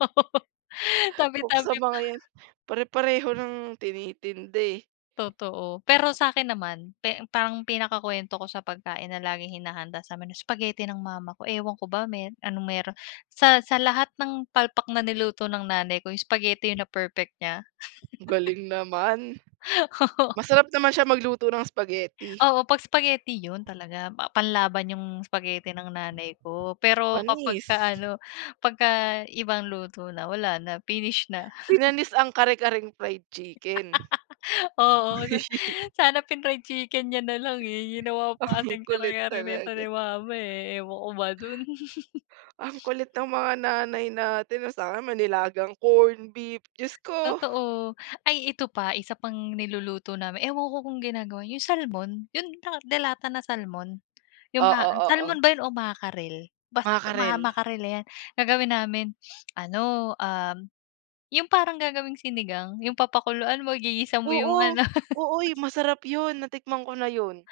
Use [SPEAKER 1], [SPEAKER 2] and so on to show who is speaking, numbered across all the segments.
[SPEAKER 1] Oo,
[SPEAKER 2] Tabi-tabi
[SPEAKER 1] sa
[SPEAKER 2] pa.
[SPEAKER 1] mga yan, pare-pareho ng tinitintinda eh.
[SPEAKER 2] Totoo, pero sa'kin naman parang pinakakwento ko sa pagkain na laging hinahanda samin, spaghetti ng mama ko. Ewan ko ba meron anong meron sa sa lahat ng palpak na niluto ng nanay ko yung spaghetti na perfect nya.
[SPEAKER 1] Galing naman.
[SPEAKER 2] Oo.
[SPEAKER 1] Masarap naman siya magluto ng spaghetti?
[SPEAKER 2] Oo, 'pag spaghetti yun talaga pa panlaban yung spaghetti ng nanay ko. Pero kapag
[SPEAKER 1] Panis.
[SPEAKER 2] ka ano pagka ibang luto na wala na finish na.
[SPEAKER 1] Pinanis ang kare-karing fried chicken.
[SPEAKER 2] Oo, sana pin-fried chicken nya nalang eh, ginawa pa
[SPEAKER 1] Ang
[SPEAKER 2] kasing
[SPEAKER 1] kulit
[SPEAKER 2] kara-kare nito ni
[SPEAKER 1] talaga.
[SPEAKER 2] mama eh, ewan ko ba dun?
[SPEAKER 1] Ang kulit ng mga Nanay natin. Sa'kin may nilagang corn beef, Diyos ko!
[SPEAKER 2] Totoo, ay ito pa isa pang niluluto namin. Ewan ko kung ginagawa nyo yung Salmon? Yung delata na Salmon? Yung ma
[SPEAKER 1] Oo, oo.
[SPEAKER 2] Salmon ba yun o Mackerel? Basta
[SPEAKER 1] Mackerel.
[SPEAKER 2] Mackerel yan, gagawin namin ano ah, yung parang gagawing sinigang yung papakuluan mo, igigisa mo yung
[SPEAKER 1] Oo,
[SPEAKER 2] ano?
[SPEAKER 1] oo masarap yun natikman ko na yun.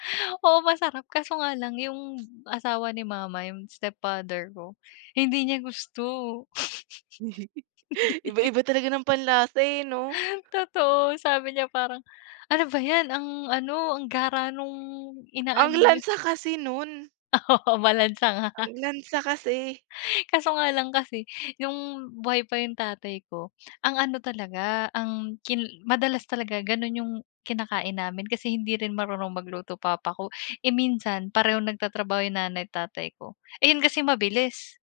[SPEAKER 2] Oo, masarap kaso nga lang yung asawa ni Mama, yung Stepfather ko hindi niya gusto.
[SPEAKER 1] Iba-iba talaga ng panlase eh 'no?
[SPEAKER 2] Totoo, sabi niya parang ano ba yan ang ano, ang gara nung
[SPEAKER 1] Ang
[SPEAKER 2] ina-ano yun.
[SPEAKER 1] lansa kasi nun.
[SPEAKER 2] Oo, malansa nga.
[SPEAKER 1] Ang lansa kasi.
[SPEAKER 2] Kaso nga lang kasi yung buhay pa yung tatay ko, ang ano talaga ang kin madalas talaga ganun yung kinakain namin, kasi hindi rin marunong magluto papa ko. Eh, minsan parehong nagtatrabaho yung nanay, tatay ko. Eh, yun kasi mabilis.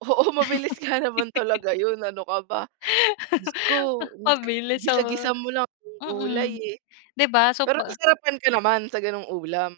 [SPEAKER 1] Oo, mabilis nga naman talaga yun, ano ka ba? Diyos ko
[SPEAKER 2] Mabilis oo,
[SPEAKER 1] gisa-gisa mo lang yung gulay
[SPEAKER 2] hmm,
[SPEAKER 1] eh.
[SPEAKER 2] 'di ba? So
[SPEAKER 1] Pero
[SPEAKER 2] pa
[SPEAKER 1] nasarapan ka naman sa ganong ulam?